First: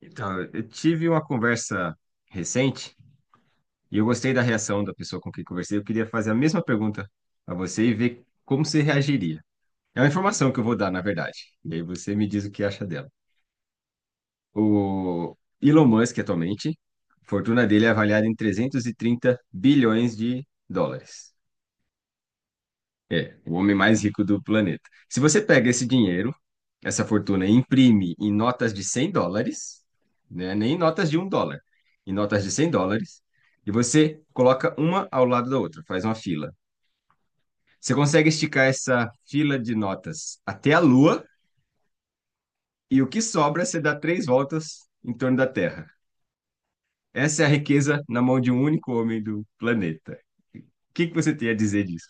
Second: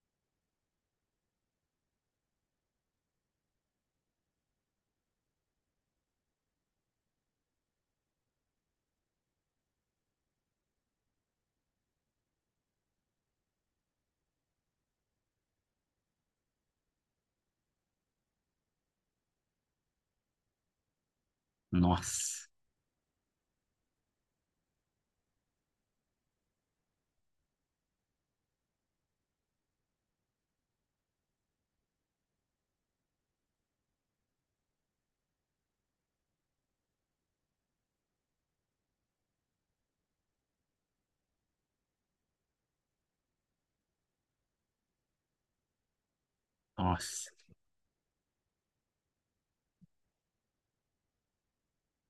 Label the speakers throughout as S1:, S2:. S1: Então, eu tive uma conversa recente e eu gostei da reação da pessoa com quem conversei. Eu queria fazer a mesma pergunta a você e ver como você reagiria. É uma informação que eu vou dar, na verdade. E aí você me diz o que acha dela. O Elon Musk, atualmente, a fortuna dele é avaliada em 330 bilhões de dólares.
S2: Nossa,
S1: É, o homem mais rico do planeta. Se você pega esse dinheiro, essa fortuna, e imprime em notas de 100 dólares, né, nem em notas de 1 dólar, em notas de 100 dólares, e você coloca uma ao lado da outra, faz uma fila. Você consegue esticar essa fila de notas até a Lua, e o que sobra você dá três voltas em torno da Terra.
S2: nossa.
S1: Essa é a riqueza na mão de um único homem do planeta. O que que você tem a dizer disso?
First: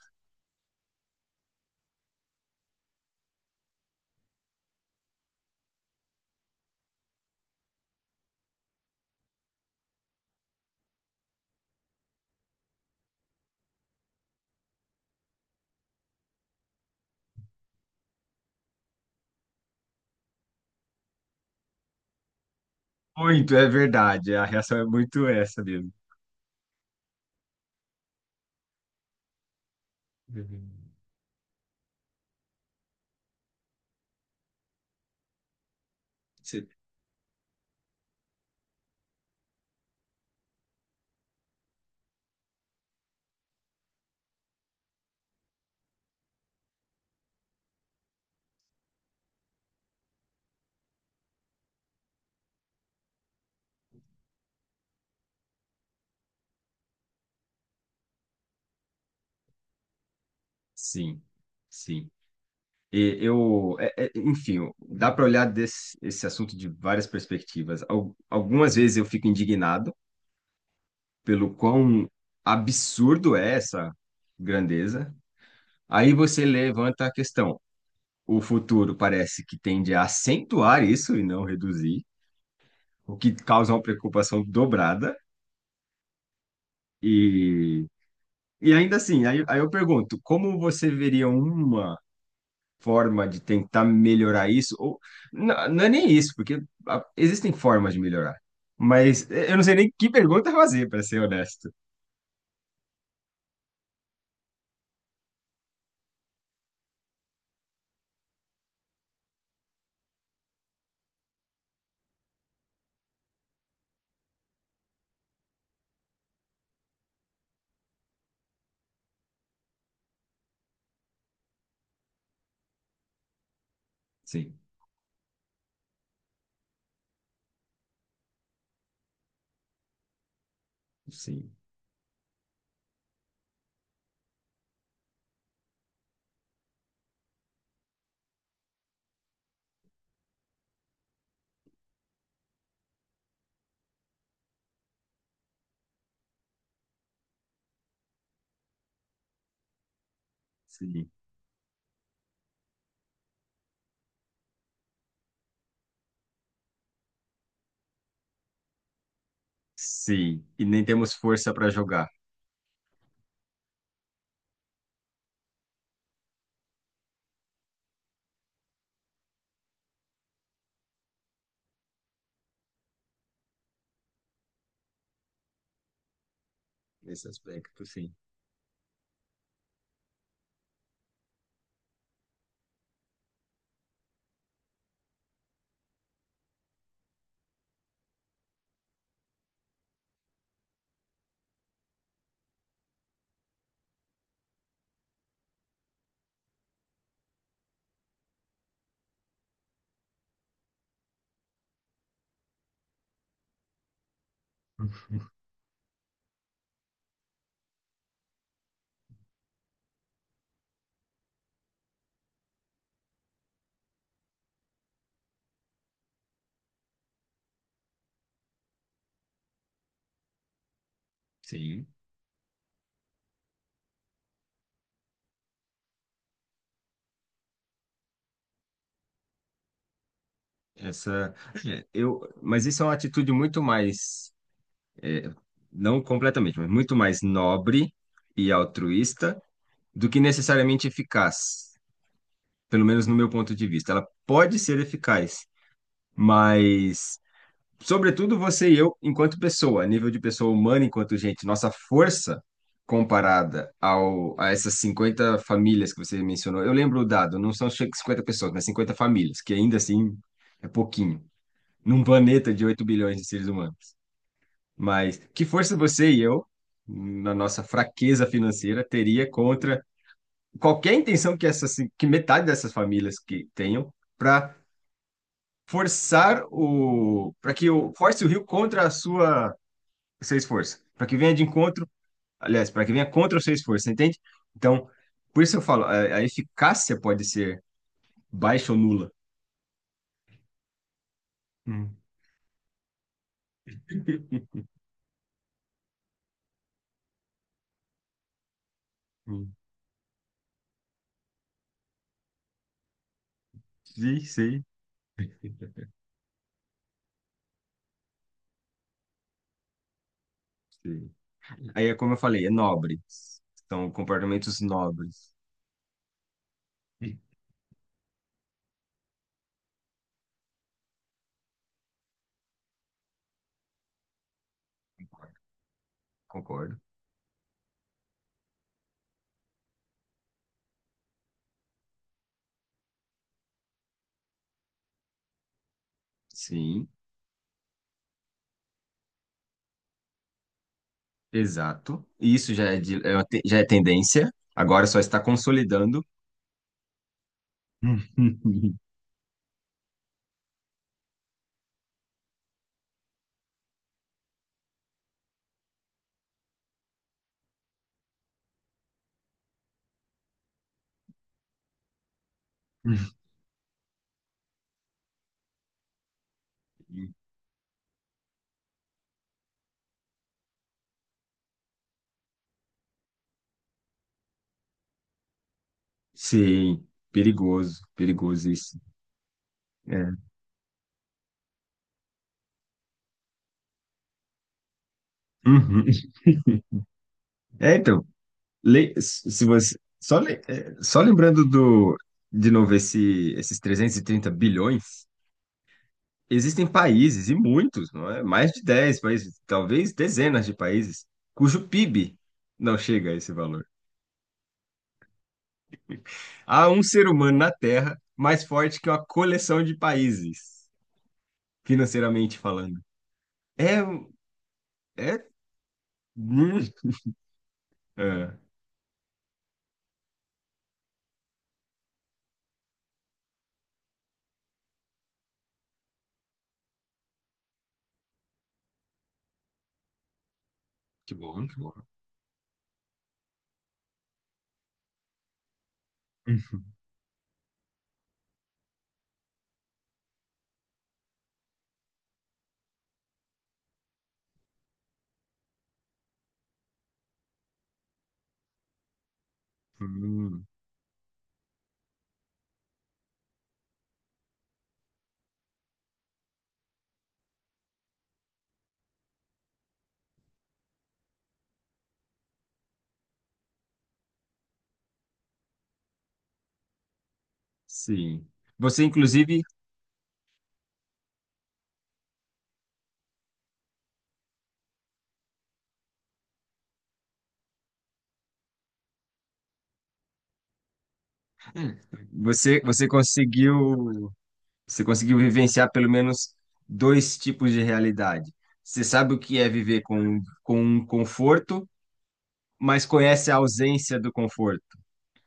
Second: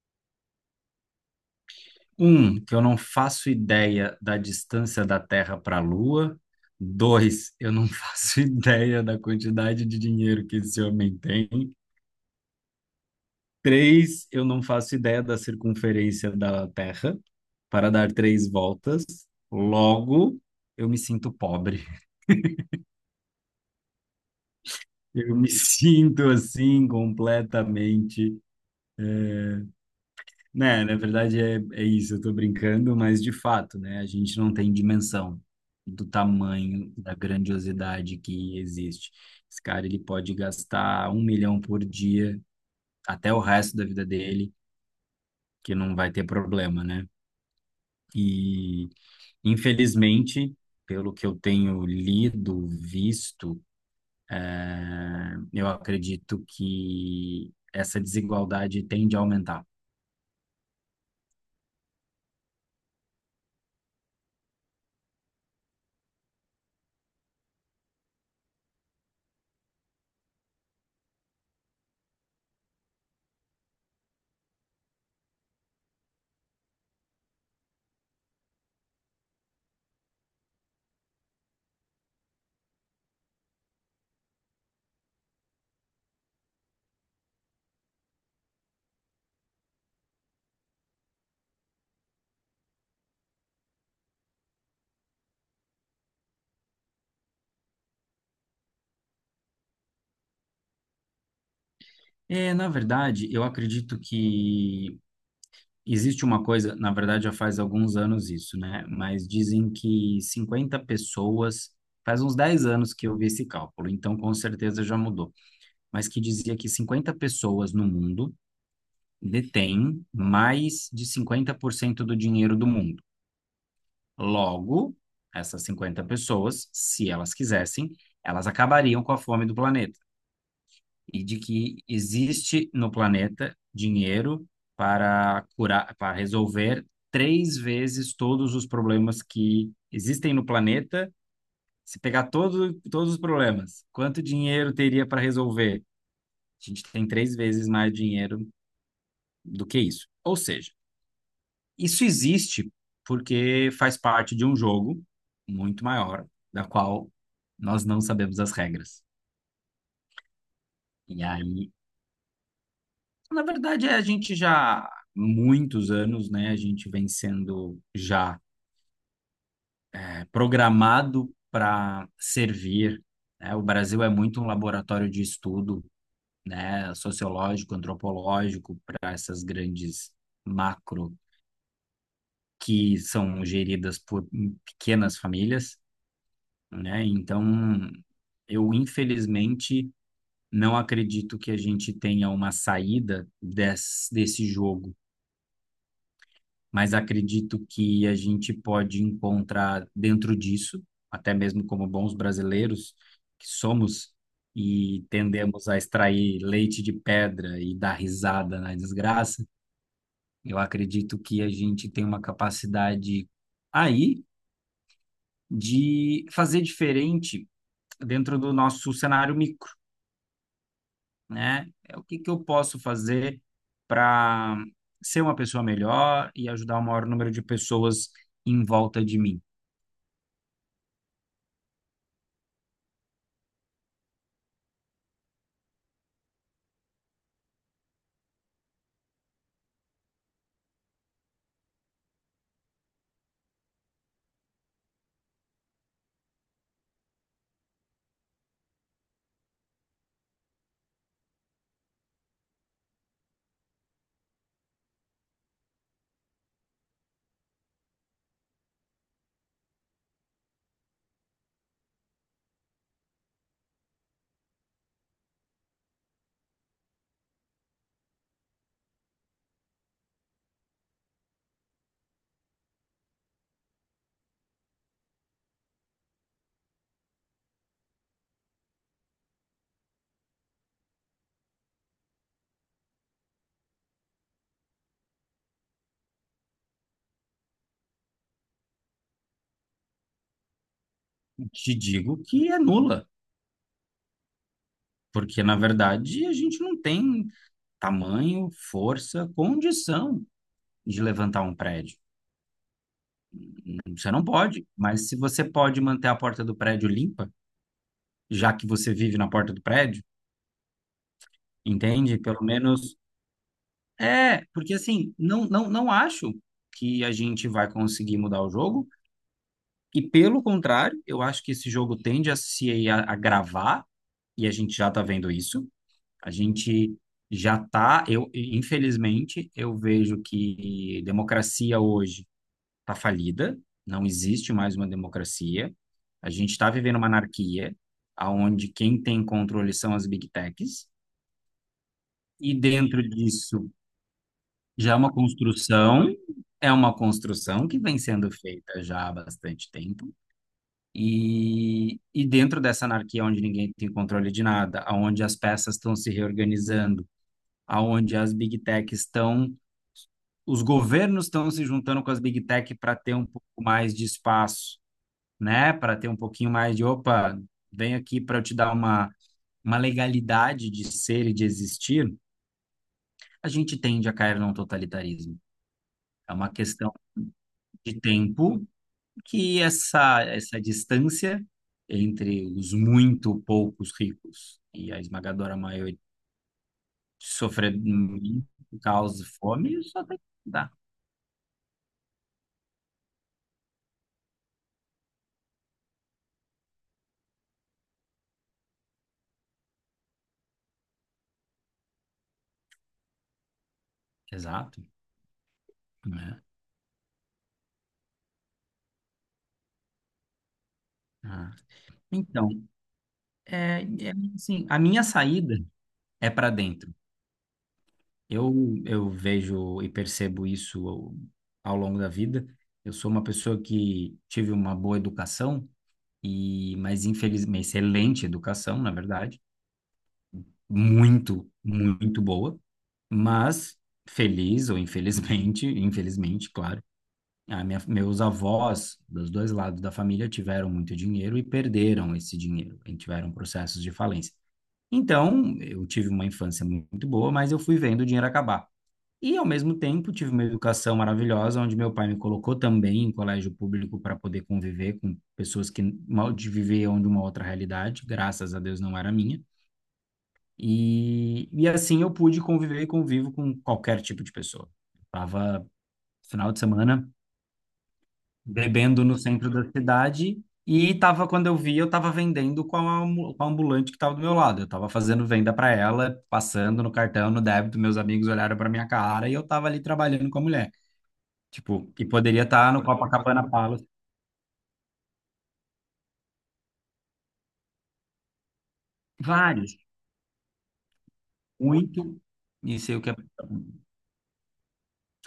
S2: Um, que eu não faço ideia da distância da Terra para a Lua. Dois, eu não faço ideia da quantidade de dinheiro que esse homem tem. Três, eu não faço ideia da circunferência da Terra para dar três voltas. Logo, eu me sinto pobre.
S1: Muito, é verdade. A reação é muito
S2: Eu me
S1: essa mesmo.
S2: sinto assim completamente. Né,
S1: Uhum.
S2: na verdade é isso, eu tô brincando, mas de fato, né, a gente não tem dimensão do
S1: Você
S2: tamanho, da grandiosidade que existe. Esse cara, ele pode gastar 1 milhão por dia até o resto da vida dele, que não vai ter problema, né? E, infelizmente, pelo que eu tenho lido, visto, eu acredito que essa desigualdade tende a aumentar.
S1: Sim, sim. E eu, enfim, dá para olhar esse assunto de várias perspectivas. Algumas vezes eu fico indignado pelo quão absurdo é essa grandeza. Aí você levanta a questão. O futuro parece que tende a acentuar isso e não reduzir, o que causa uma preocupação dobrada. E, e ainda assim, aí eu pergunto, como você veria uma forma de tentar melhorar isso, ou não, não é nem isso, porque ah, existem formas de melhorar, mas eu não sei nem que pergunta fazer, para ser honesto.
S2: É, na verdade, eu acredito que existe uma coisa, na verdade já faz alguns anos isso, né? Mas dizem que 50 pessoas, faz uns 10 anos que eu vi esse cálculo, então com certeza já mudou, mas que dizia que 50 pessoas no mundo detêm mais de 50% do dinheiro do mundo.
S1: Sim,
S2: Logo, essas 50 pessoas, se elas quisessem, elas acabariam com a fome do planeta, e de
S1: sim,
S2: que existe no planeta dinheiro para curar, para resolver três vezes todos os problemas que existem no planeta. Se pegar todos os problemas, quanto dinheiro teria para resolver? A gente tem três vezes mais dinheiro do que isso. Ou seja,
S1: sim,
S2: isso existe porque faz parte de um jogo muito maior, da qual nós não sabemos as regras.
S1: sim. E nem temos
S2: E
S1: força para
S2: aí,
S1: jogar
S2: na verdade, é, a gente já há muitos anos, né? A gente vem sendo já, é, programado para servir, né? O Brasil é muito um laboratório de estudo, né?
S1: nesse
S2: Sociológico,
S1: aspecto, sim,
S2: antropológico, para essas grandes macro que são geridas por pequenas famílias, né? Então, eu infelizmente não acredito que a gente tenha uma saída desse jogo, mas acredito que a gente pode encontrar dentro disso, até mesmo como bons brasileiros que somos e tendemos a extrair leite de pedra e dar risada na desgraça, eu acredito que a gente tem uma capacidade aí de fazer diferente dentro do nosso cenário micro, né?
S1: sim.
S2: É o que que eu posso fazer para ser uma pessoa melhor e ajudar o maior número de pessoas em volta de mim.
S1: Essa, é, eu, mas isso é uma atitude muito mais, não completamente, mas muito mais nobre e altruísta do que necessariamente eficaz, pelo menos no meu ponto de vista. Ela pode ser eficaz. Mas, sobretudo, você e eu, enquanto pessoa, nível de pessoa humana, enquanto gente, nossa força comparada a essas 50 famílias que você mencionou. Eu lembro o dado, não são 50 pessoas, mas 50 famílias, que ainda assim é pouquinho, num planeta de 8 bilhões de seres humanos. Mas que força você e eu, na nossa fraqueza financeira, teria contra qualquer intenção que essas, que metade dessas famílias que tenham para forçar o para que o force o Rio contra a sua seu esforço, para que venha de encontro, aliás, para que venha contra o seu esforço, você entende? Então, por isso eu falo, a eficácia pode ser baixa ou nula.
S2: Te
S1: Hum,
S2: digo que é nula, porque na verdade a gente não tem tamanho, força,
S1: hum.
S2: condição de levantar um prédio. Você
S1: Sim,
S2: não
S1: sim,
S2: pode, mas se você pode manter a porta do prédio limpa, já que você vive na porta do prédio,
S1: sim. Aí, é como eu
S2: entende? Pelo
S1: falei, é
S2: menos
S1: nobre. São
S2: é,
S1: comportamentos
S2: porque assim,
S1: nobres.
S2: não acho que a
S1: Sim.
S2: gente vai conseguir mudar o jogo, e pelo contrário, eu acho que esse jogo tende a se agravar e a gente já está vendo isso. A
S1: Concordo.
S2: gente já está, eu, infelizmente, eu vejo que democracia hoje está falida, não existe mais uma democracia. A gente está
S1: Sim,
S2: vivendo uma anarquia, aonde quem tem controle são as big techs,
S1: exato. Isso
S2: e
S1: já é,
S2: dentro
S1: é uma já é
S2: disso
S1: tendência, agora
S2: já
S1: só está consolidando.
S2: é uma construção que vem sendo feita já há bastante tempo. E dentro dessa anarquia onde ninguém tem controle de nada, aonde as peças estão se reorganizando, aonde as big techs estão, os governos estão se juntando com as big tech para ter um pouco mais de espaço, né? Para ter um pouquinho mais de, opa, vem aqui para eu te dar uma legalidade de ser e de existir, a gente tende a cair num totalitarismo. É uma
S1: Sim,
S2: questão
S1: perigoso,
S2: de
S1: perigoso
S2: tempo
S1: isso.
S2: que
S1: É,
S2: essa distância entre os muito poucos ricos e a esmagadora
S1: Uhum.
S2: maioria
S1: É,
S2: sofrendo
S1: então,
S2: por causa de
S1: se você,
S2: fome, só
S1: só,
S2: tem que mudar.
S1: só lembrando do, de novo esses 330 bilhões, existem países, e muitos, não é? Mais de 10 países, talvez dezenas de países, cujo PIB não chega a esse valor.
S2: Exato, né?
S1: Há um ser humano na Terra mais forte que uma coleção de países,
S2: Ah.
S1: financeiramente
S2: Então,
S1: falando. É,
S2: é, é, assim, a minha
S1: é,
S2: saída é para
S1: hum,
S2: dentro.
S1: é.
S2: Eu, eu vejo e percebo isso ao, ao longo da vida. Eu sou uma pessoa que tive uma boa educação e, mas infelizmente, excelente educação, na verdade,
S1: Que bom,
S2: muito,
S1: que bom.
S2: muito boa. Mas feliz ou infelizmente, infelizmente, claro, a minha, meus avós dos dois lados da família tiveram muito dinheiro e perderam esse dinheiro, e tiveram processos de falência. Então, eu tive uma infância muito boa, mas eu fui vendo o dinheiro acabar. E, ao mesmo tempo, tive uma educação maravilhosa, onde meu pai me colocou também em colégio público para poder conviver com pessoas que mal de viviam de uma outra realidade, graças a Deus não era a minha. E assim eu pude conviver e convivo com qualquer tipo de pessoa. Tava final de semana
S1: Sim. Você,
S2: bebendo no
S1: inclusive,
S2: centro da cidade. E tava, quando eu vi, eu tava vendendo com a, com a ambulante que tava do meu lado. Eu tava fazendo venda para ela, passando no cartão, no débito. Meus amigos olharam para minha cara e eu tava ali trabalhando com a mulher. Tipo, e poderia
S1: você,
S2: estar no
S1: você
S2: Copacabana Palace.
S1: você conseguiu vivenciar pelo menos dois tipos de realidade. Você sabe o que é
S2: Vários,
S1: viver com um conforto,
S2: muito. E
S1: mas
S2: sei o que é.
S1: conhece a ausência do conforto.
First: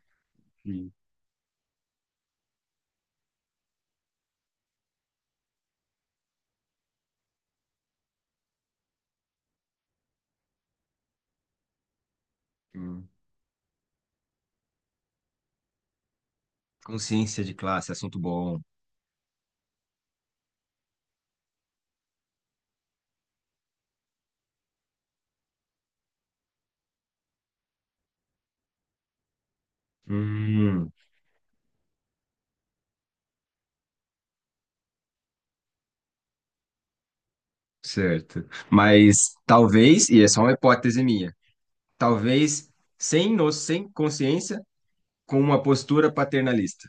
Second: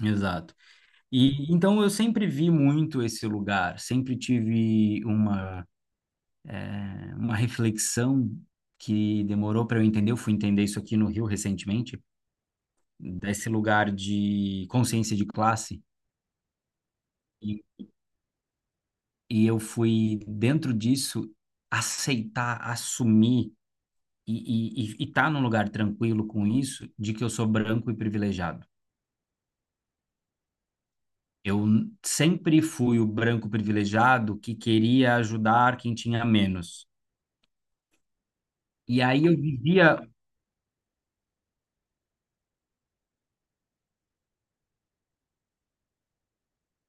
S2: Exato.
S1: Sim.
S2: E então eu sempre vi muito esse lugar, sempre tive uma, uma reflexão que demorou para eu entender. Eu fui entender isso aqui no Rio recentemente,
S1: Hum.
S2: desse lugar de consciência de classe
S1: Consciência de
S2: e,
S1: classe, assunto bom.
S2: e eu fui dentro disso aceitar, assumir e, estar e tá num lugar tranquilo com isso de que eu sou branco e privilegiado.
S1: Hum,
S2: Eu sempre fui o branco privilegiado que queria ajudar quem tinha menos.
S1: certo.
S2: E
S1: Mas
S2: aí eu vivia,
S1: talvez, e é só uma hipótese minha, talvez sem consciência, com uma postura paternalista.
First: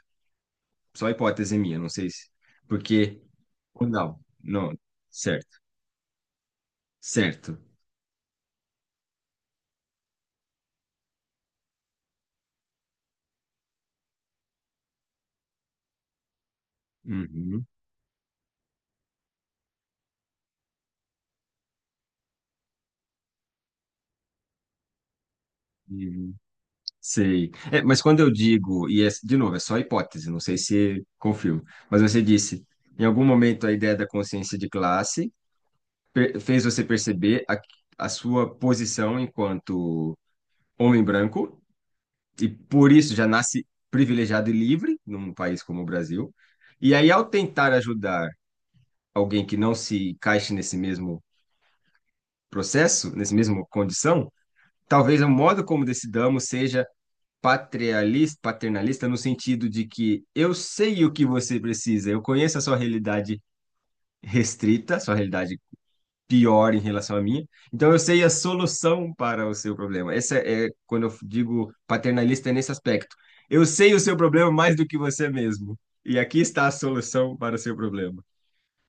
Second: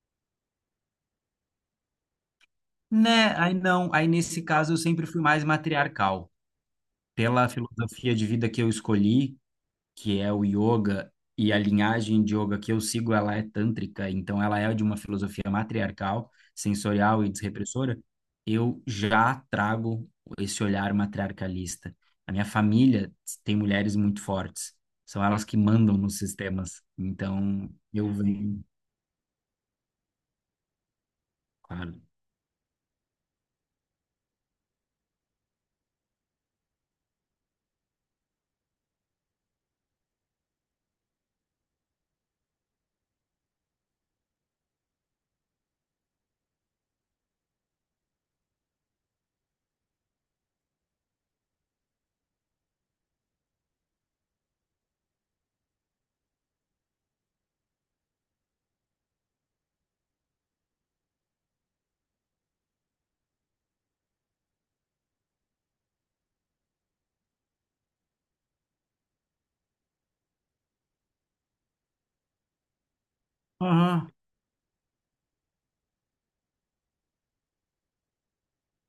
S1: Só hipótese minha, não sei se. Porque.
S2: né? Aí
S1: Ou
S2: não, aí
S1: não,
S2: nesse caso eu
S1: não.
S2: sempre fui mais
S1: Certo,
S2: matriarcal. Pela
S1: certo.
S2: filosofia de vida que eu escolhi, que é o yoga, e a linhagem de yoga que eu sigo, ela é tântrica, então ela é de uma filosofia matriarcal, sensorial e
S1: Uhum,
S2: desrepressora, eu já trago esse olhar matriarcalista. A minha família tem mulheres muito fortes, são elas que mandam nos
S1: uhum,
S2: sistemas,
S1: sei.
S2: então
S1: É, mas
S2: eu
S1: quando eu
S2: venho,
S1: digo, e é, de novo, é só hipótese, não sei se confirmo,
S2: claro.
S1: mas você disse, em algum momento a ideia da consciência de classe fez você perceber a sua posição enquanto homem branco, e por isso já nasce privilegiado e livre num país como o Brasil. E aí, ao tentar ajudar alguém que não se encaixe nesse mesmo processo, nesse mesmo condição, talvez o modo como decidamos seja patrialista, paternalista no sentido de que eu sei o que você precisa, eu conheço a sua realidade restrita, a sua realidade pior em relação à minha, então eu sei a solução para o seu problema. Essa é quando eu digo paternalista é nesse aspecto. Eu sei o
S2: Ah,
S1: seu problema mais do que você mesmo. E aqui está a solução para o seu problema.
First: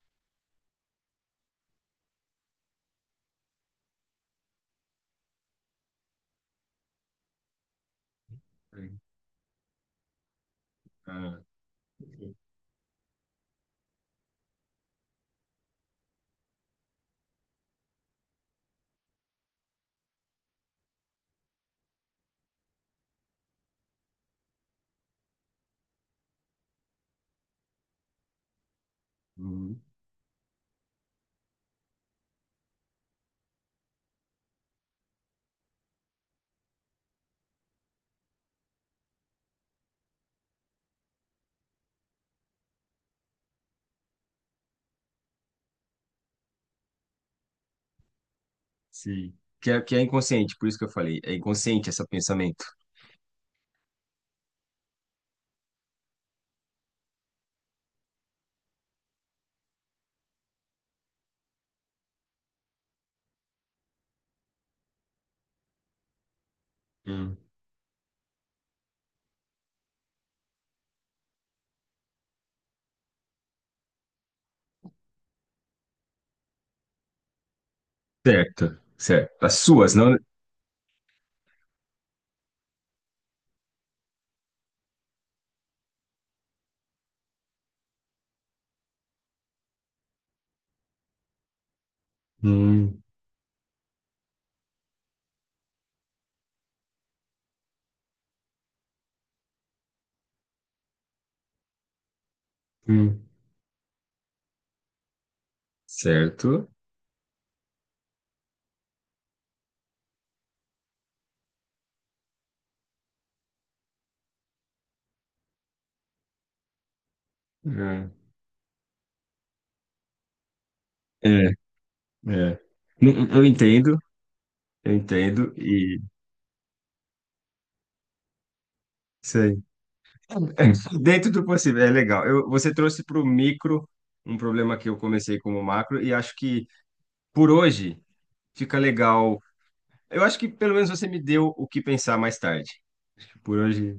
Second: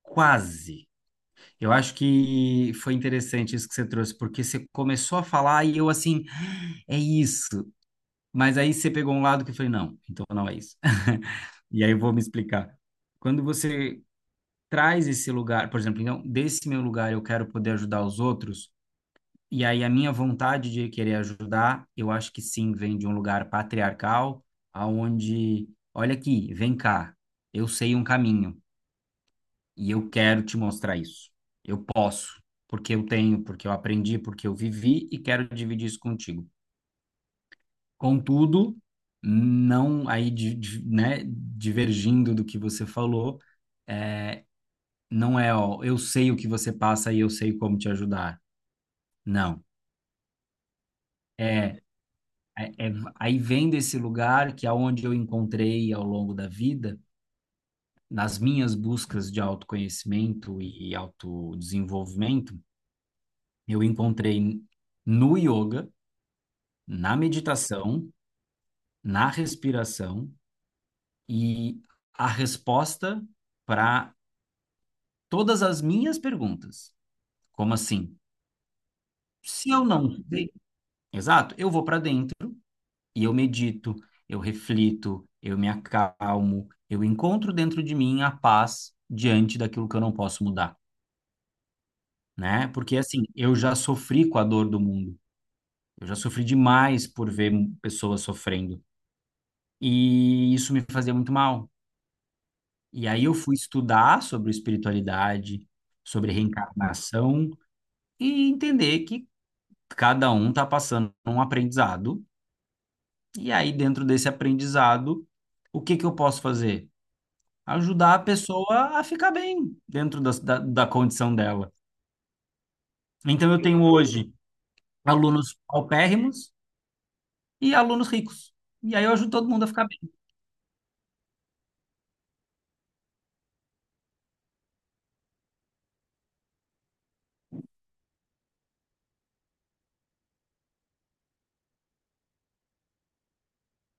S2: quase. Eu acho que foi interessante isso que você trouxe, porque você começou a falar e eu assim, "Ah, é isso. Mas aí você pegou um lado que eu falei, não, então não é isso."
S1: Ah,
S2: E aí eu vou me explicar. Quando você traz esse lugar, por exemplo, então, desse meu lugar eu quero poder ajudar os outros, e aí a minha vontade de querer ajudar, eu acho que sim, vem de um lugar patriarcal, aonde, olha aqui, vem cá, eu sei um caminho
S1: uhum.
S2: e eu quero te mostrar isso. Eu posso, porque eu tenho, porque eu aprendi, porque eu vivi e quero dividir isso contigo. Contudo, não aí né, divergindo do que você falou, é, não é, ó, eu sei o que você passa e eu sei como te ajudar.
S1: Sim.
S2: Não.
S1: Que é inconsciente, por isso que eu falei. É
S2: É,
S1: inconsciente esse pensamento.
S2: é, é- aí vem desse lugar que aonde eu encontrei ao longo da vida, nas minhas buscas de autoconhecimento e autodesenvolvimento, eu encontrei no yoga, na
S1: Hum.
S2: meditação, na respiração e a resposta para todas as minhas perguntas. Como assim?
S1: Certo. Certo. As
S2: Se eu
S1: suas,
S2: não
S1: não.
S2: sei, exato, eu vou para dentro e eu medito, eu reflito, eu me acalmo, eu encontro dentro de mim a paz diante daquilo que eu não posso mudar, né? Porque
S1: Hum,
S2: assim, eu já sofri com a dor do mundo. Eu já sofri demais por ver pessoas sofrendo e isso me fazia muito mal. E
S1: hum.
S2: aí eu fui estudar sobre espiritualidade, sobre
S1: Certo.
S2: reencarnação e entender que cada um está passando um aprendizado, e aí dentro desse aprendizado, o que que eu posso fazer?
S1: É.
S2: Ajudar a pessoa a ficar bem dentro da condição
S1: É.
S2: dela.
S1: É. Eu
S2: Então eu tenho
S1: entendo,
S2: hoje
S1: eu entendo.
S2: alunos
S1: E
S2: paupérrimos e alunos ricos. E aí eu ajudo todo
S1: sei.
S2: mundo a ficar bem.
S1: Dentro do possível, é legal. Você trouxe para o micro um problema que eu comecei como macro, e acho que por hoje fica legal. Eu acho que pelo menos você me deu o que pensar mais tarde. Por hoje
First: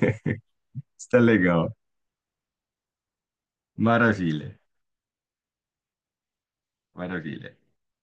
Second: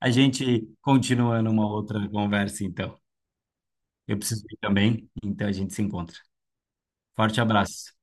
S2: A gente
S1: está
S2: continua numa
S1: legal.
S2: outra conversa, então. Eu preciso
S1: Maravilha,
S2: ir também, então a gente se encontra. Forte
S1: maravilha.
S2: abraço.